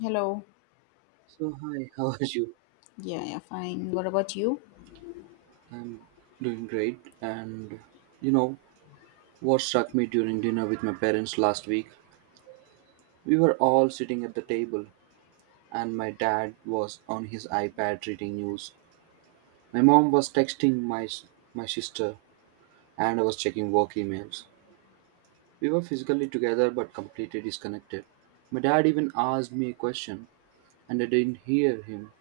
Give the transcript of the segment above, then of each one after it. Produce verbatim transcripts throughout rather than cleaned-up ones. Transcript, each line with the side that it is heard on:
left: Hello.
right: So, hi, how are you?
left: Yeah, yeah, fine. What about you?
right: I'm doing great. And you know what struck me during dinner with my parents last week? We were all sitting at the table, and my dad was on his iPad reading news. My mom was texting my s- my sister, and I was checking work emails. We were physically together but completely disconnected. My dad even asked me a question, and I didn't hear him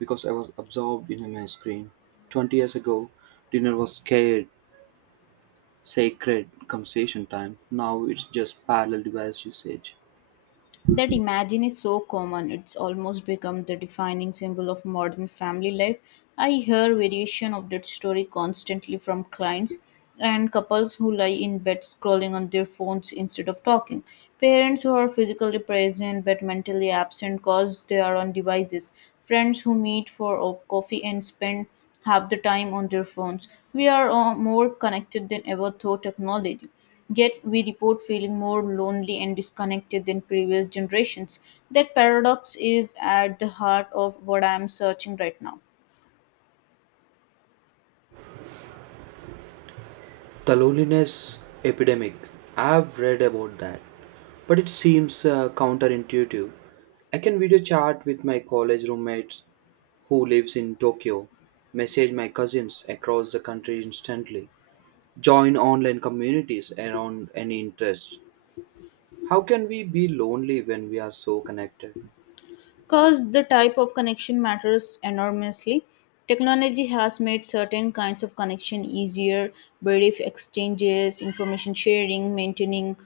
right: because I was absorbed in my screen. twenty years ago, dinner was scared sacred conversation time. Now it's just parallel device usage.
left: That imagine is so common, it's almost become the defining symbol of modern family life. I hear variation of that story constantly from clients and couples who lie in bed scrolling on their phones instead of talking. Parents who are physically present but mentally absent cause they are on devices. Friends who meet for a coffee and spend half the time on their phones. We are all more connected than ever through technology. Yet we report feeling more lonely and disconnected than previous generations. That paradox is at the heart of what I am searching right now.
right: The loneliness epidemic. I've read about that, but it seems uh, counterintuitive. I can video chat with my college roommates who lives in Tokyo, message my cousins across the country instantly, join online communities around any interest. How can we be lonely when we are so connected?
left: Because the type of connection matters enormously. Technology has made certain kinds of connection easier, brief exchanges, information sharing, maintaining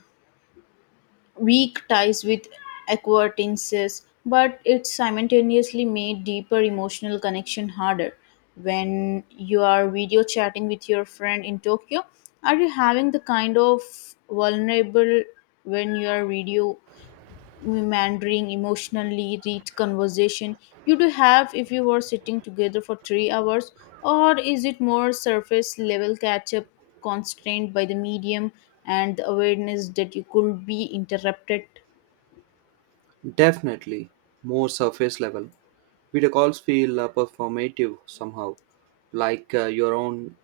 left: weak ties with acquaintances, but it simultaneously made deeper emotional connection harder. When you are video chatting with your friend in Tokyo, are you having the kind of vulnerable when you are video meandering, emotionally rich conversation you do have if you were sitting together for three hours? Or is it more surface level catch up, constrained by the medium and the awareness that you could be interrupted.
right: Definitely more surface level. Video calls feel uh, performative somehow, like uh, your own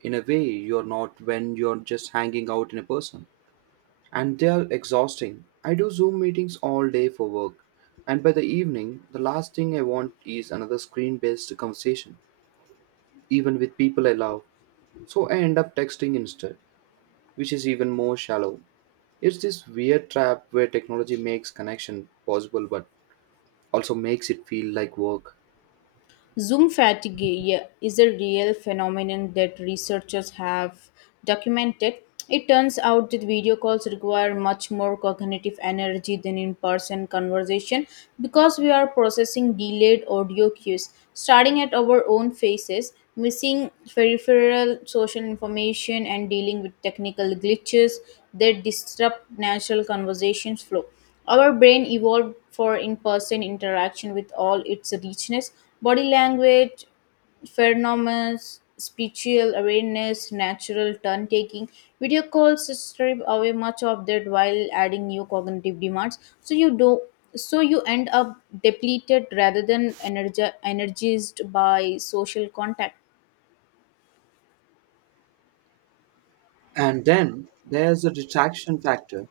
right: in a way you're not when you're just hanging out in a person. And they are exhausting. I do Zoom meetings all day for work, and by the evening, the last thing I want is another screen based conversation, even with people I love. So I end up texting instead, which is even more shallow. It's this weird trap where technology makes connection possible but also makes it feel like work.
left: Zoom fatigue, yeah, is a real phenomenon that researchers have documented. It turns out that video calls require much more cognitive energy than in person conversation because we are processing delayed audio cues, starting at our own faces, missing peripheral social information, and dealing with technical glitches that disrupt natural conversations flow. Our brain evolved for in person interaction with all its richness, body language, phenomena, spiritual awareness, natural turn taking. Video calls strip away much of that while adding new cognitive demands. So you do so you end up depleted rather than energi- energized by social contact.
right: And then there's the distraction factor.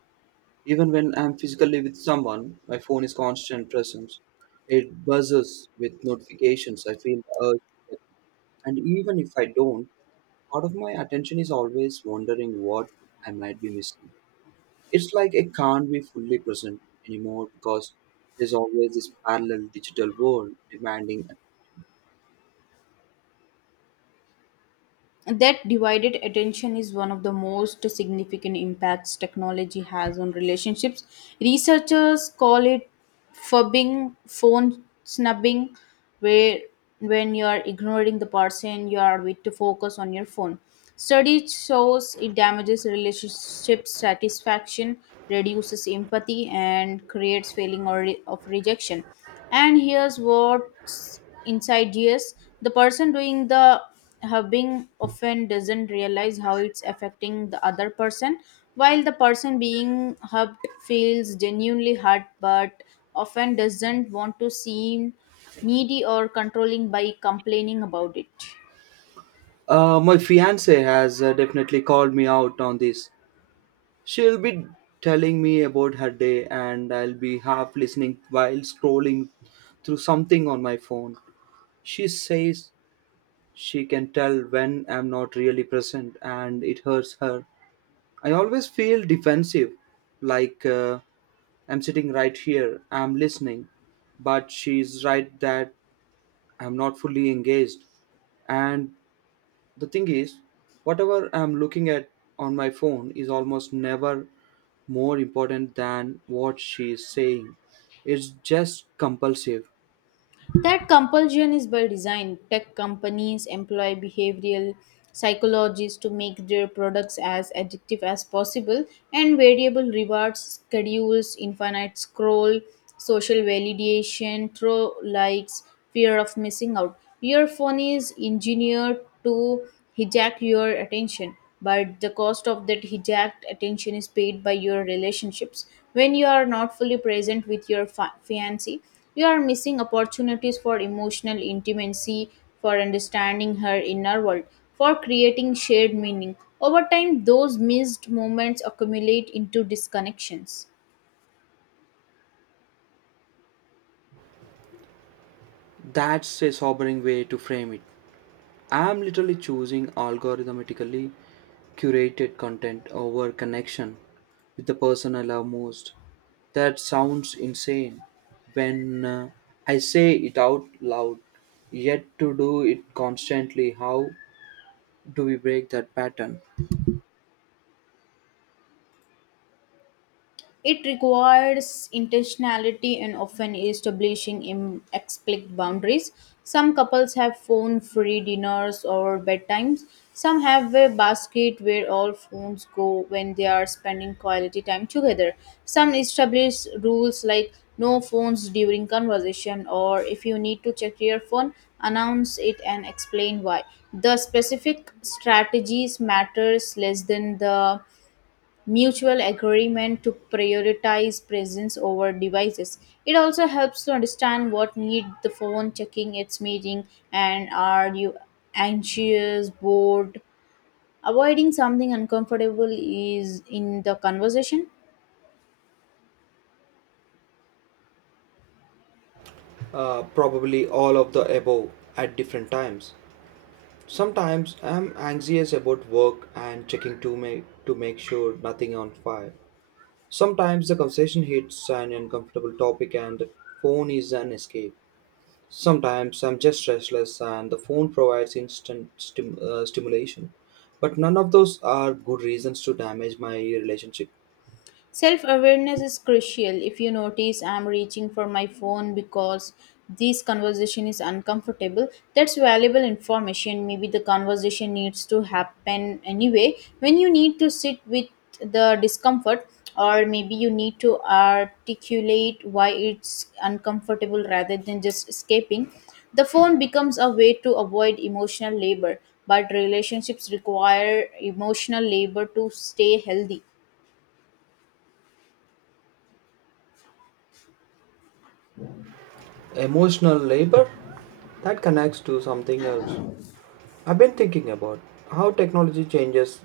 right: Even when I'm physically with someone, my phone is constant presence. It buzzes with notifications. I feel the urge to check. And even if I don't, part of my attention is always wondering what I might be missing. It's like I can't be fully present anymore because there's always this parallel digital world demanding.
left: That divided attention is one of the most significant impacts technology has on relationships. Researchers call it fubbing, phone snubbing, where when you are ignoring the person you are with to focus on your phone. Study shows it damages relationship satisfaction, reduces empathy, and creates feeling or- of rejection. And here's what Inside G S, the person doing the hubbing often doesn't realize how it's affecting the other person, while the person being hubbed feels genuinely hurt but often doesn't want to seem needy or controlling by complaining about it.
right: Uh, my fiance has uh, definitely called me out on this. She'll be telling me about her day, and I'll be half listening while scrolling through something on my phone. She says she can tell when I'm not really present, and it hurts her. I always feel defensive, like uh, I'm sitting right here, I'm listening, but she's right that I'm not fully engaged. And the thing is, whatever I'm looking at on my phone is almost never more important than what she is saying. It's just compulsive.
left: That compulsion is by design. Tech companies employ behavioral psychologists to make their products as addictive as possible, and variable rewards, schedules, infinite scroll, social validation, throw likes, fear of missing out. Your phone is engineered to hijack your attention, but the cost of that hijacked attention is paid by your relationships. When you are not fully present with your fa- fiancé, you are missing opportunities for emotional intimacy, for understanding her inner world, for creating shared meaning. Over time, those missed moments accumulate into disconnections.
right: That's a sobering way to frame it. I'm literally choosing algorithmically curated content over connection with the person I love most. That sounds insane when uh, I say it out loud, yet to do it constantly. How do we break that pattern?
left: It requires intentionality and often establishing im- explicit boundaries. Some couples have phone free dinners or bedtimes. Some have a basket where all phones go when they are spending quality time together. Some establish rules like no phones during conversation, or if you need to check your phone, announce it and explain why. The specific strategies matters less than the mutual agreement to prioritize presence over devices. It also helps to understand what need the phone checking its meeting, and are you anxious, bored. Avoiding something uncomfortable is in the conversation.
right: Uh, probably all of the above at different times. Sometimes I'm anxious about work and checking to make to make sure nothing on fire. Sometimes the conversation hits an uncomfortable topic and the phone is an escape. Sometimes I'm just restless and the phone provides instant stim- uh, stimulation. But none of those are good reasons to damage my relationship.
left: Self awareness is crucial. If you notice I'm reaching for my phone because this conversation is uncomfortable, that's valuable information. Maybe the conversation needs to happen anyway. When you need to sit with the discomfort, or maybe you need to articulate why it's uncomfortable rather than just escaping, the phone becomes a way to avoid emotional labor. But relationships require emotional labor to stay healthy.
right: Emotional labor that connects to something else I've been thinking about how technology changes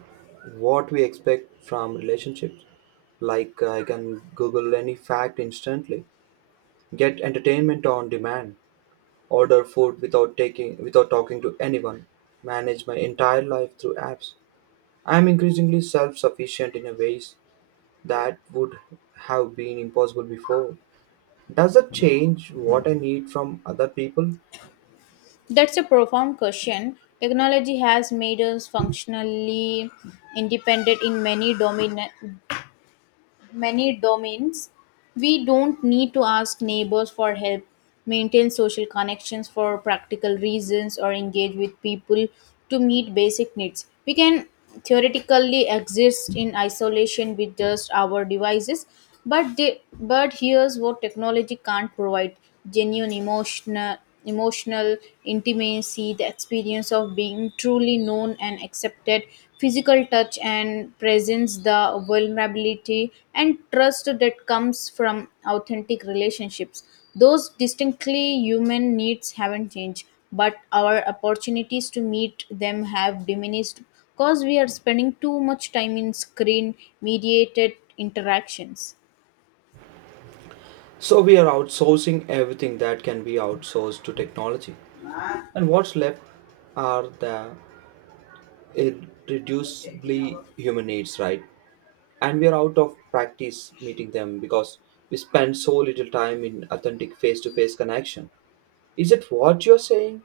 right: what we expect from relationships. Like, uh, I can Google any fact instantly, get entertainment on demand, order food without taking without talking to anyone, manage my entire life through apps. I'm increasingly self-sufficient in a ways that would have been impossible before. Does that change what I need from other people?
left: That's a profound question. Technology has made us functionally independent in many domin- many domains. We don't need to ask neighbors for help, maintain social connections for practical reasons, or engage with people to meet basic needs. We can theoretically exist in isolation with just our devices, but they, but here's what technology can't provide: genuine emotional emotional intimacy, the experience of being truly known and accepted, physical touch and presence, the vulnerability and trust that comes from authentic relationships. Those distinctly human needs haven't changed, but our opportunities to meet them have diminished because we are spending too much time in screen mediated interactions.
right: So we are outsourcing everything that can be outsourced to technology. And what's left are the irreducibly human needs, right? And we are out of practice meeting them because we spend so little time in authentic face to face connection. Is it what you're saying?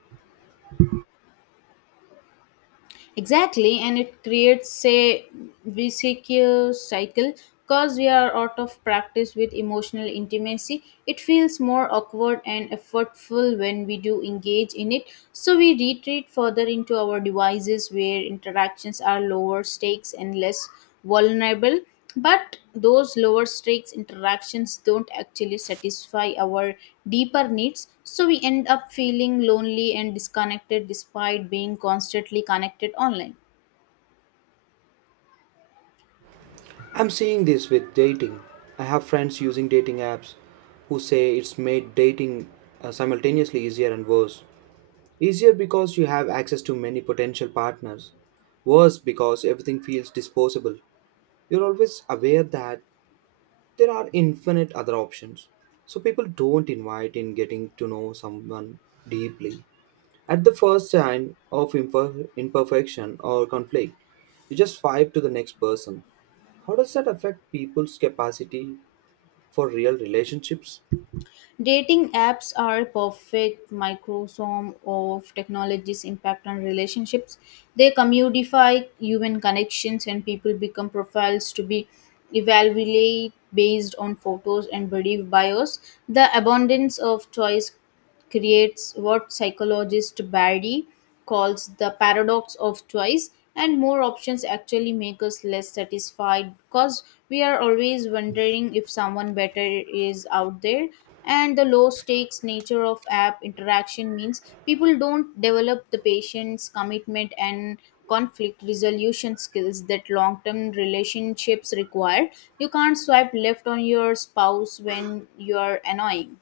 left: Exactly, and it creates a vicious cycle because we are out of practice with emotional intimacy. It feels more awkward and effortful when we do engage in it, so we retreat further into our devices where interactions are lower stakes and less vulnerable. But those lower stakes interactions don't actually satisfy our deeper needs, so we end up feeling lonely and disconnected despite being constantly connected online.
right: I'm seeing this with dating. I have friends using dating apps who say it's made dating uh, simultaneously easier and worse. Easier because you have access to many potential partners, worse because everything feels disposable. You're always aware that there are infinite other options. So people don't invite in getting to know someone deeply. At the first sign of imper- imperfection or conflict, you just swipe to the next person. How does that affect people's capacity for real relationships?
left: Dating apps are a perfect microsome of technology's impact on relationships. They commodify human connections and people become profiles to be evaluated based on photos and body bios. The abundance of choice creates what psychologist Barry calls the paradox of choice, and more options actually make us less satisfied because we are always wondering if someone better is out there. And the low stakes nature of app interaction means people don't develop the patience, commitment, and conflict resolution skills that long term relationships require. You can't swipe left on your spouse when you're annoying.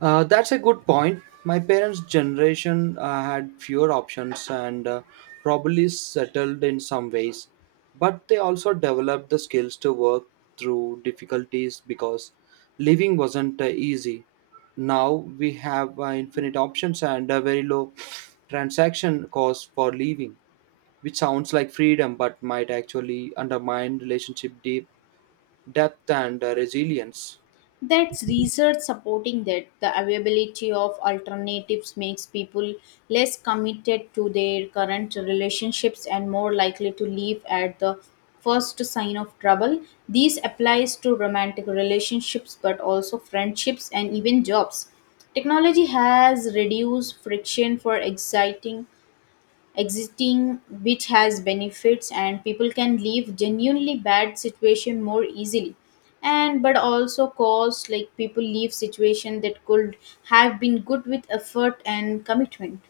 right: Uh, that's a good point. My parents' generation uh, had fewer options and uh, probably settled in some ways, but they also developed the skills to work through difficulties because living wasn't uh, easy. Now we have uh, infinite options and a very low transaction cost for living, which sounds like freedom but might actually undermine relationship deep depth and uh, resilience.
left: That's research supporting that the availability of alternatives makes people less committed to their current relationships and more likely to leave at the first sign of trouble. This applies to romantic relationships but also friendships and even jobs. Technology has reduced friction for exciting existing, which has benefits and people can leave genuinely bad situation more easily, and but also cause like people leave situation that could have been good with effort and commitment.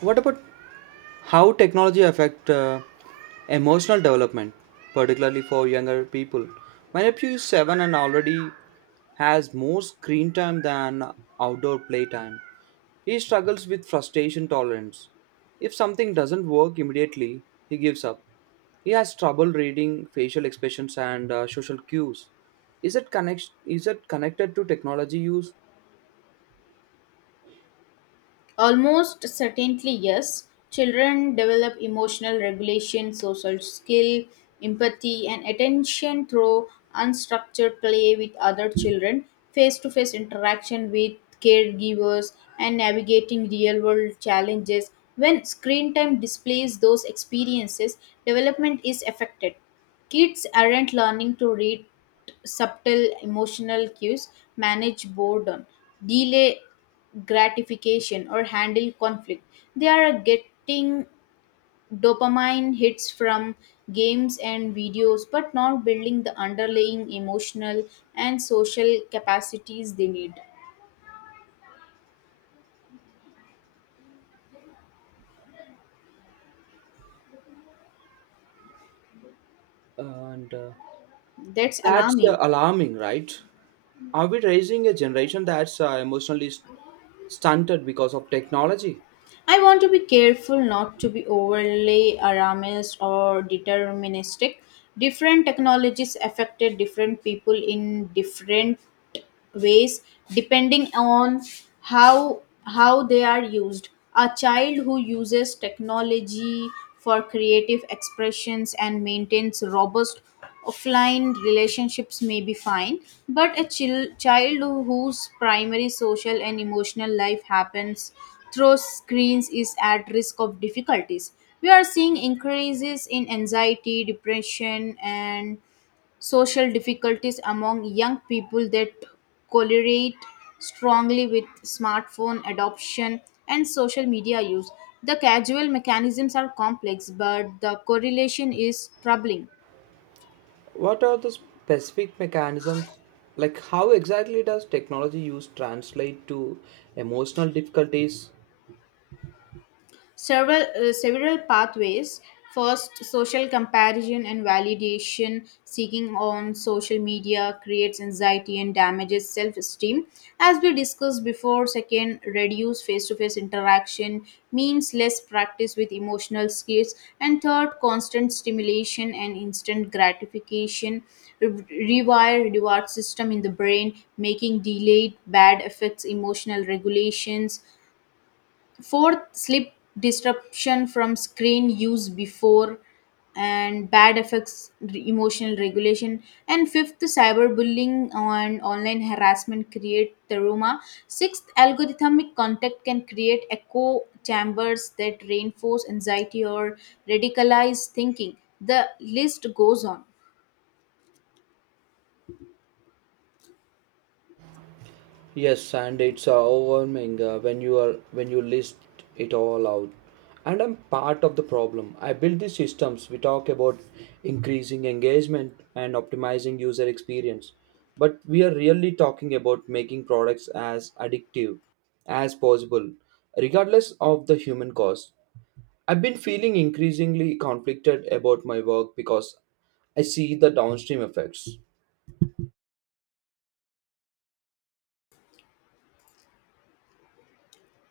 right: What about How technology affect uh, emotional development, particularly for younger people? My nephew is seven and already has more screen time than outdoor playtime. He struggles with frustration tolerance. If something doesn't work immediately, he gives up. He has trouble reading facial expressions and uh, social cues. Is it connect? Is it connected to technology use?
left: Almost certainly, yes. Children develop emotional regulation, social skill, empathy, and attention through unstructured play with other children, face to face interaction with caregivers, and navigating real world challenges. When screen time displays those experiences, development is affected. Kids aren't learning to read subtle emotional cues, manage boredom, delay gratification, or handle conflict. They are getting dopamine hits from games and videos, but not building the underlying emotional and social capacities they need.
right: And uh,
left: That's
right: that's uh,
left: alarming.
right: alarming, right? Are we raising a generation that's uh, emotionally st- stunted because of technology?
left: I want to be careful not to be overly alarmist or deterministic. Different technologies affected different people in different ways depending on how how they are used. A child who uses technology for creative expressions and maintains robust offline relationships may be fine, but a chil- child who- whose primary social and emotional life happens through screens is at risk of difficulties. We are seeing increases in anxiety, depression, and social difficulties among young people that correlate strongly with smartphone adoption and social media use. The causal mechanisms are complex, but the correlation is troubling.
right: What are the specific mechanisms? Like, how exactly does technology use translate to emotional difficulties?
left: Several, uh, several pathways. First, social comparison and validation seeking on social media creates anxiety and damages self esteem. As we discussed before, second, reduce face to face interaction means less practice with emotional skills. And third, constant stimulation and instant gratification re- rewire reward system in the brain making delayed bad effects emotional regulations. Fourth, sleep disruption from screen use before and bad effects, re- emotional regulation. And fifth, cyberbullying and online harassment create trauma. Sixth, algorithmic contact can create echo chambers that reinforce anxiety or radicalize thinking. The list goes on.
right: Yes, and it's uh, overwhelming uh, when you are when you list it all out. And I'm part of the problem. I build these systems. We talk about increasing engagement and optimizing user experience, but we are really talking about making products as addictive as possible, regardless of the human cost. I've been feeling increasingly conflicted about my work because I see the downstream effects.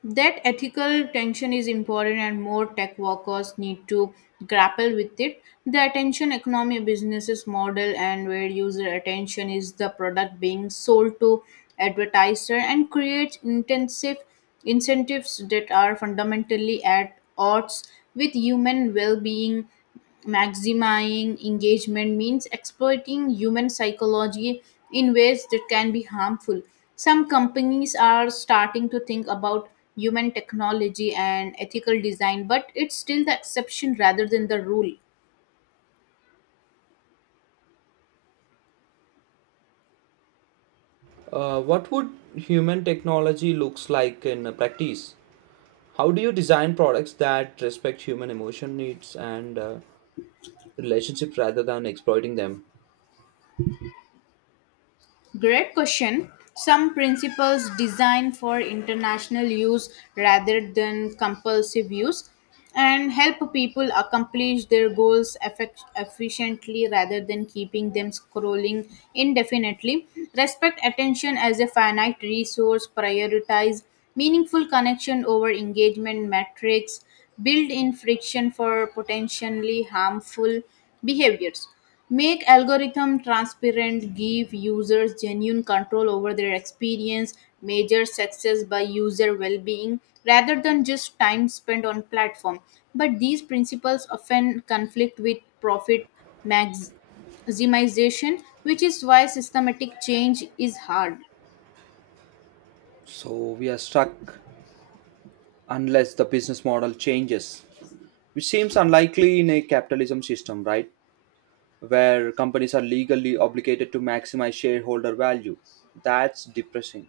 left: That ethical tension is important and more tech workers need to grapple with it. The attention economy businesses model, and where user attention is the product being sold to advertiser, and creates intensive incentives that are fundamentally at odds with human well-being. Maximizing engagement means exploiting human psychology in ways that can be harmful. Some companies are starting to think about human technology and ethical design, but it's still the exception rather than the rule.
right: Uh, what would human technology looks like in uh, practice? How do you design products that respect human emotion needs and uh, relationships rather than exploiting them?
left: Great question. Some principles designed for international use rather than compulsive use, and help people accomplish their goals effect- efficiently rather than keeping them scrolling indefinitely. Respect attention as a finite resource, prioritize meaningful connection over engagement metrics, build in friction for potentially harmful behaviors. Make algorithm transparent, give users genuine control over their experience, measure success by user well-being rather than just time spent on platform. But these principles often conflict with profit max- maximization, which is why systematic change is hard.
right: So we are stuck unless the business model changes, which seems unlikely in a capitalism system, right? Where companies are legally obligated to maximize shareholder value. That's depressing.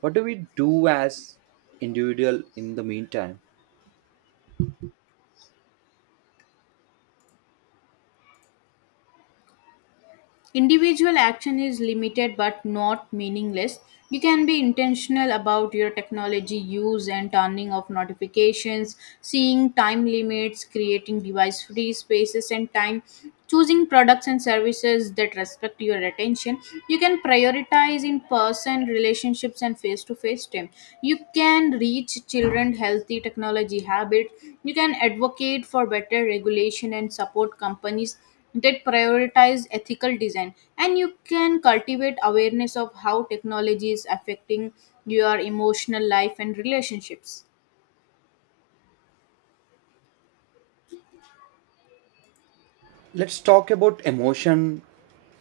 right: What do we do as individual in the meantime?
left: Individual action is limited but not meaningless. You can be intentional about your technology use, and turning off notifications, seeing time limits, creating device free spaces and time, choosing products and services that respect your attention. You can prioritize in person relationships and face to face time. You can reach children healthy technology habits. You can advocate for better regulation and support companies that prioritize ethical design, and you can cultivate awareness of how technology is affecting your emotional life and relationships.
right: Let's talk about emotion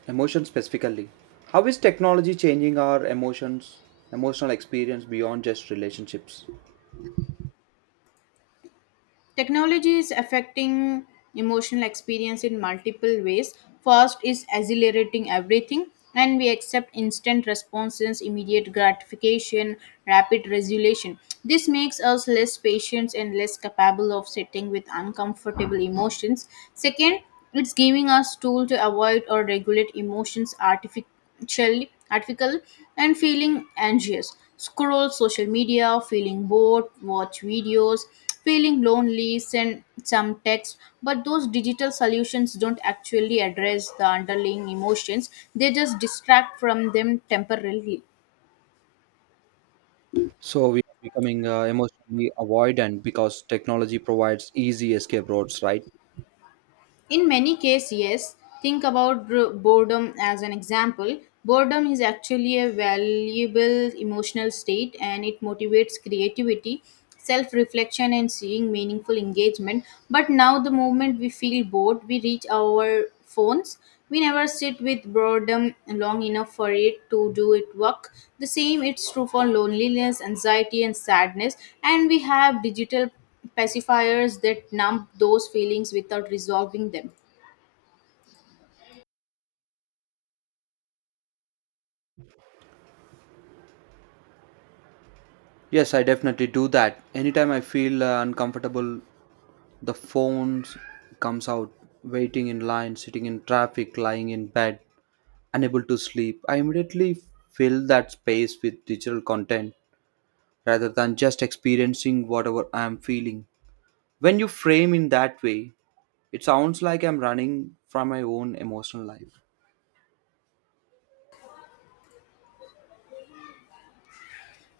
right: Emotions specifically. How is technology changing our emotions, emotional experience beyond just relationships?
left: Technology is affecting emotional experience in multiple ways. First is accelerating everything, and we accept instant responses, immediate gratification, rapid resolution. This makes us less patient and less capable of sitting with uncomfortable emotions. Second, it's giving us tool to avoid or regulate emotions artificially chill, article, and feeling anxious. Scroll social media, feeling bored, watch videos, feeling lonely, send some text. But those digital solutions don't actually address the underlying emotions, they just distract from them temporarily.
right: So we are becoming uh, emotionally avoidant because technology provides easy escape routes, right?
left: In many cases, yes. Think about bro- boredom as an example. Boredom is actually a valuable emotional state, and it motivates creativity, self reflection, and seeing meaningful engagement. But now, the moment we feel bored, we reach our phones. We never sit with boredom long enough for it to do its work. The same it's true for loneliness, anxiety, and sadness. And we have digital pacifiers that numb those feelings without resolving them.
right: Yes, I definitely do that. Anytime I feel uh, uncomfortable, the phone comes out, waiting in line, sitting in traffic, lying in bed, unable to sleep. I immediately fill that space with digital content rather than just experiencing whatever I am feeling. When you frame in that way, it sounds like I'm running from my own emotional life.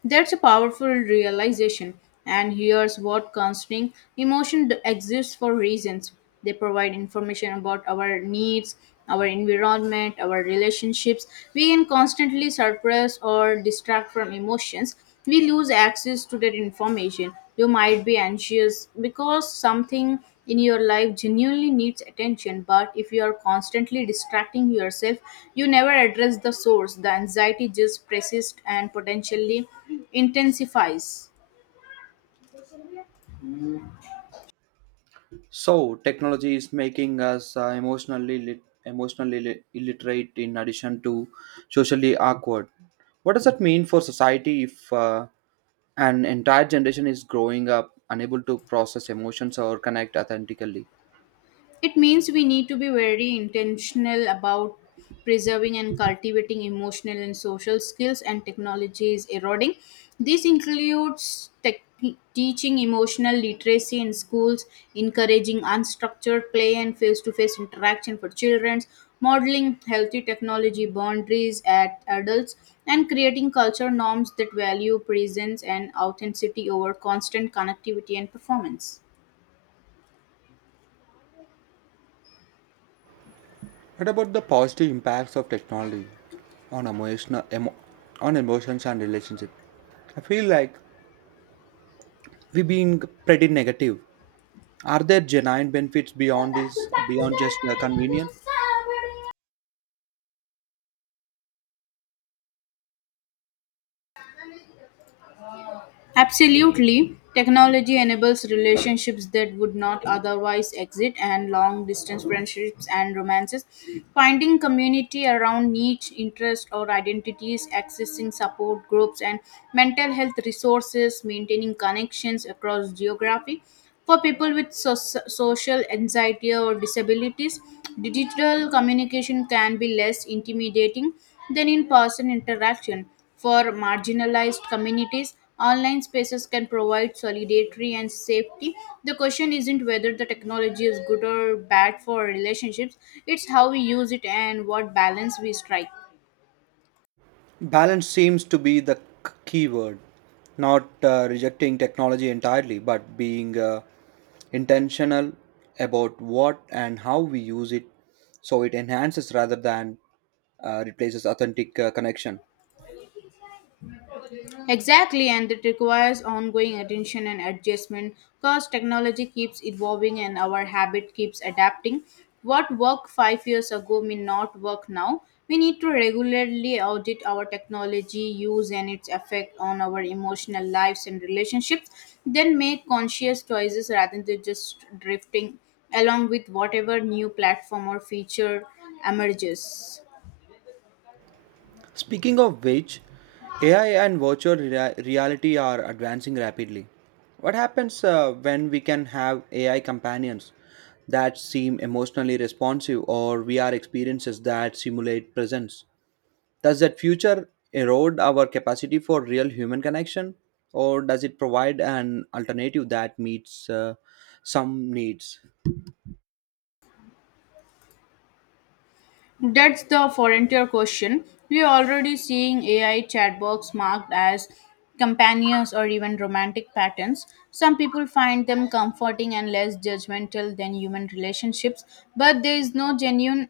left: That's a powerful realization, and here's what concerning emotion d- exists for reasons. They provide information about our needs, our environment, our relationships. We can constantly suppress or distract from emotions, we lose access to that information. You might be anxious because something in your life genuinely needs attention, but if you are constantly distracting yourself, you never address the source. The anxiety just persists and potentially intensifies.
right: So technology is making us uh, emotionally lit- emotionally li- illiterate in addition to socially awkward. What does that mean for society if uh, an entire generation is growing up unable to process emotions or connect authentically?
left: It means we need to be very intentional about preserving and cultivating emotional and social skills, and technology is eroding. This includes tech teaching emotional literacy in schools, encouraging unstructured play and face to face interaction for children, modeling healthy technology boundaries at adults, and creating culture norms that value presence and authenticity over constant connectivity and performance.
right: What about the positive impacts of technology on emotional emo- on emotions and relationships? I feel like we've been pretty negative. Are there genuine benefits beyond this, beyond just uh, convenience?
left: Absolutely. Technology enables relationships that would not otherwise exist, and long distance friendships and romances. Finding community around niche interests or identities, accessing support groups and mental health resources, maintaining connections across geography. For people with so- social anxiety or disabilities, digital communication can be less intimidating than in person interaction. For marginalized communities, online spaces can provide solidarity and safety. The question isn't whether the technology is good or bad for relationships, it's how we use it and what balance we strike.
right: Balance seems to be the k- key word. Not uh, rejecting technology entirely, but being uh, intentional about what and how we use it so it enhances rather than uh, replaces authentic uh, connection.
left: Exactly, and it requires ongoing attention and adjustment because technology keeps evolving and our habit keeps adapting. What worked five years ago may not work now. We need to regularly audit our technology use and its effect on our emotional lives and relationships, then make conscious choices rather than just drifting along with whatever new platform or feature emerges.
right: Speaking of which, A I and virtual rea- reality are advancing rapidly. What happens uh, when we can have A I companions that seem emotionally responsive or V R experiences that simulate presence? Does that future erode our capacity for real human connection or does it provide an alternative that meets uh, some needs?
left: That's the frontier question. We are already seeing A I chatbots marked as companions or even romantic patterns. Some people find them comforting and less judgmental than human relationships, but there is no genuine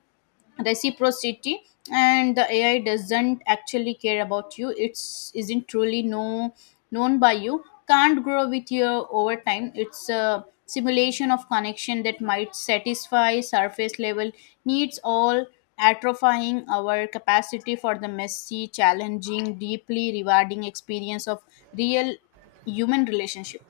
left: reciprocity, and the AI doesn't actually care about you. It's isn't truly know, known by you, can't grow with you over time. It's a simulation of connection that might satisfy surface level needs, all atrophying our capacity for the messy challenging deeply rewarding experience of real human relationship.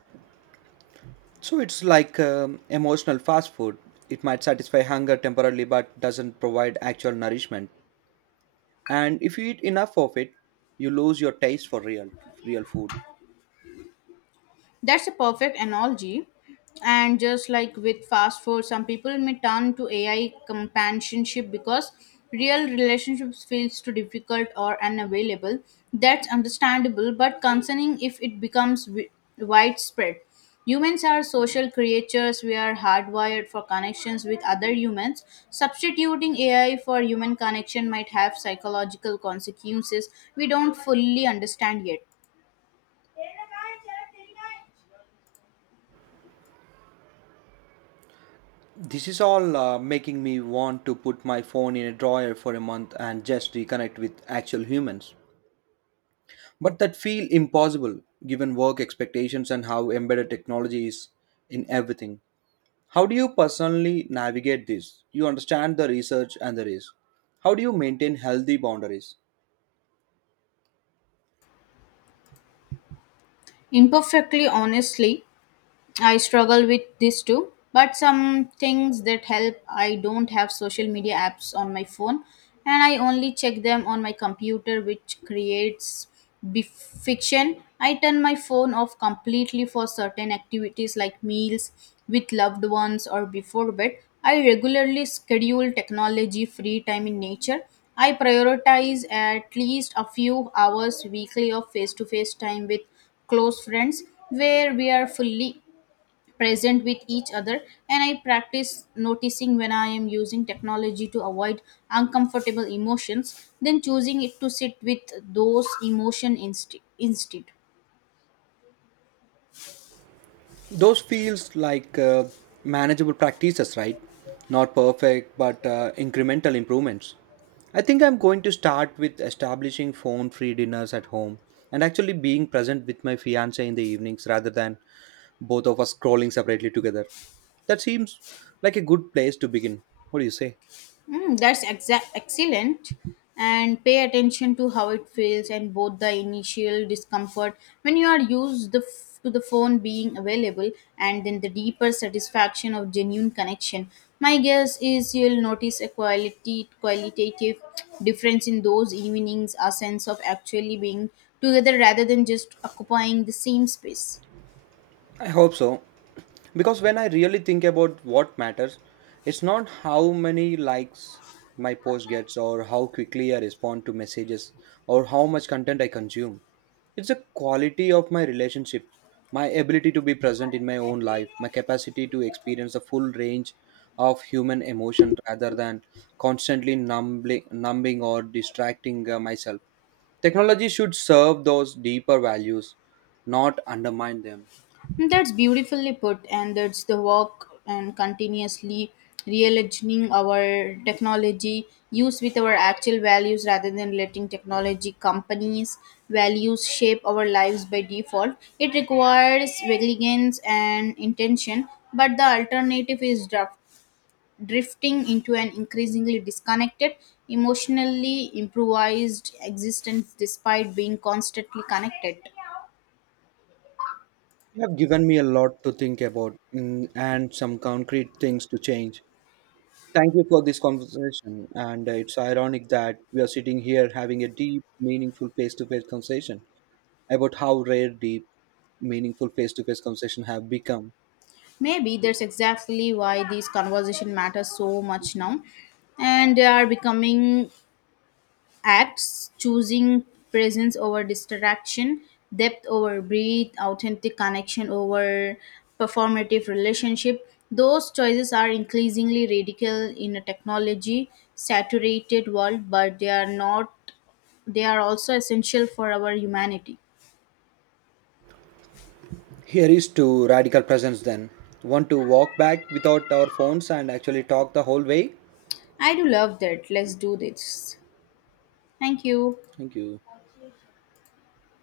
right: So it's like um, emotional fast food. It might satisfy hunger temporarily but doesn't provide actual nourishment. And if you eat enough of it you lose your taste for real real food.
left: That's a perfect analogy. And just like with fast food, some people may turn to A I companionship because real relationships feels too difficult or unavailable. That's understandable, but concerning if it becomes wi- widespread. Humans are social creatures. We are hardwired for connections with other humans. Substituting A I for human connection might have psychological consequences we don't fully understand yet.
right: This is all uh, making me want to put my phone in a drawer for a month and just reconnect with actual humans, but that feel impossible given work expectations and how embedded technology is in everything. How do you personally navigate this? You understand the research and the risk. How do you maintain healthy boundaries?
left: Imperfectly, honestly, I struggle with this too. But some things that help: I don't have social media apps on my phone, and I only check them on my computer, which creates be- fiction. I turn my phone off completely for certain activities like meals with loved ones or before bed. I regularly schedule technology free time in nature. I prioritize at least a few hours weekly of face to face time with close friends where we are fully present with each other, and I practice noticing when I am using technology to avoid uncomfortable emotions, then choosing it to sit with those emotion instead instead
right: Those feels like uh, manageable practices, right? Not perfect, but uh, incremental improvements. I think I'm going to start with establishing phone free dinners at home and actually being present with my fiance in the evenings rather than both of us scrolling separately together. That seems like a good place to begin. What do you say?
left: Mm, that's exact excellent. And pay attention to how it feels, and both the initial discomfort when you are used the f- to the phone being available, and then the deeper satisfaction of genuine connection. My guess is you'll notice a quality qualitative difference in those evenings, a sense of actually being together rather than just occupying the same space.
right: I hope so. Because when I really think about what matters, it's not how many likes my post gets or how quickly I respond to messages or how much content I consume. It's the quality of my relationship, my ability to be present in my own life, my capacity to experience the full range of human emotion rather than constantly numbing, numbing or distracting uh, myself. Technology should serve those deeper values, not undermine them.
left: That's beautifully put, and that's the work and continuously realigning our technology use with our actual values rather than letting technology companies values shape our lives by default. It requires vigilance and intention, but the alternative is drif- drifting into an increasingly disconnected emotionally improvised existence despite being constantly connected.
right: You have given me a lot to think about, mm, and some concrete things to change. Thank you for this conversation. And uh, it's ironic that we are sitting here having a deep, meaningful face to face conversation about how rare deep, meaningful face to face conversation have become.
left: Maybe that's exactly why these conversation matter so much now, and they are becoming acts, choosing presence over distraction, depth over breadth, authentic connection over performative relationship. Those choices are increasingly radical in a technology saturated world, but they are not. They are also essential for our humanity.
right: Here is to radical presence then. Want to walk back without our phones and actually talk the whole way?
left: I do love that. Let's do this. Thank you.
right: Thank you.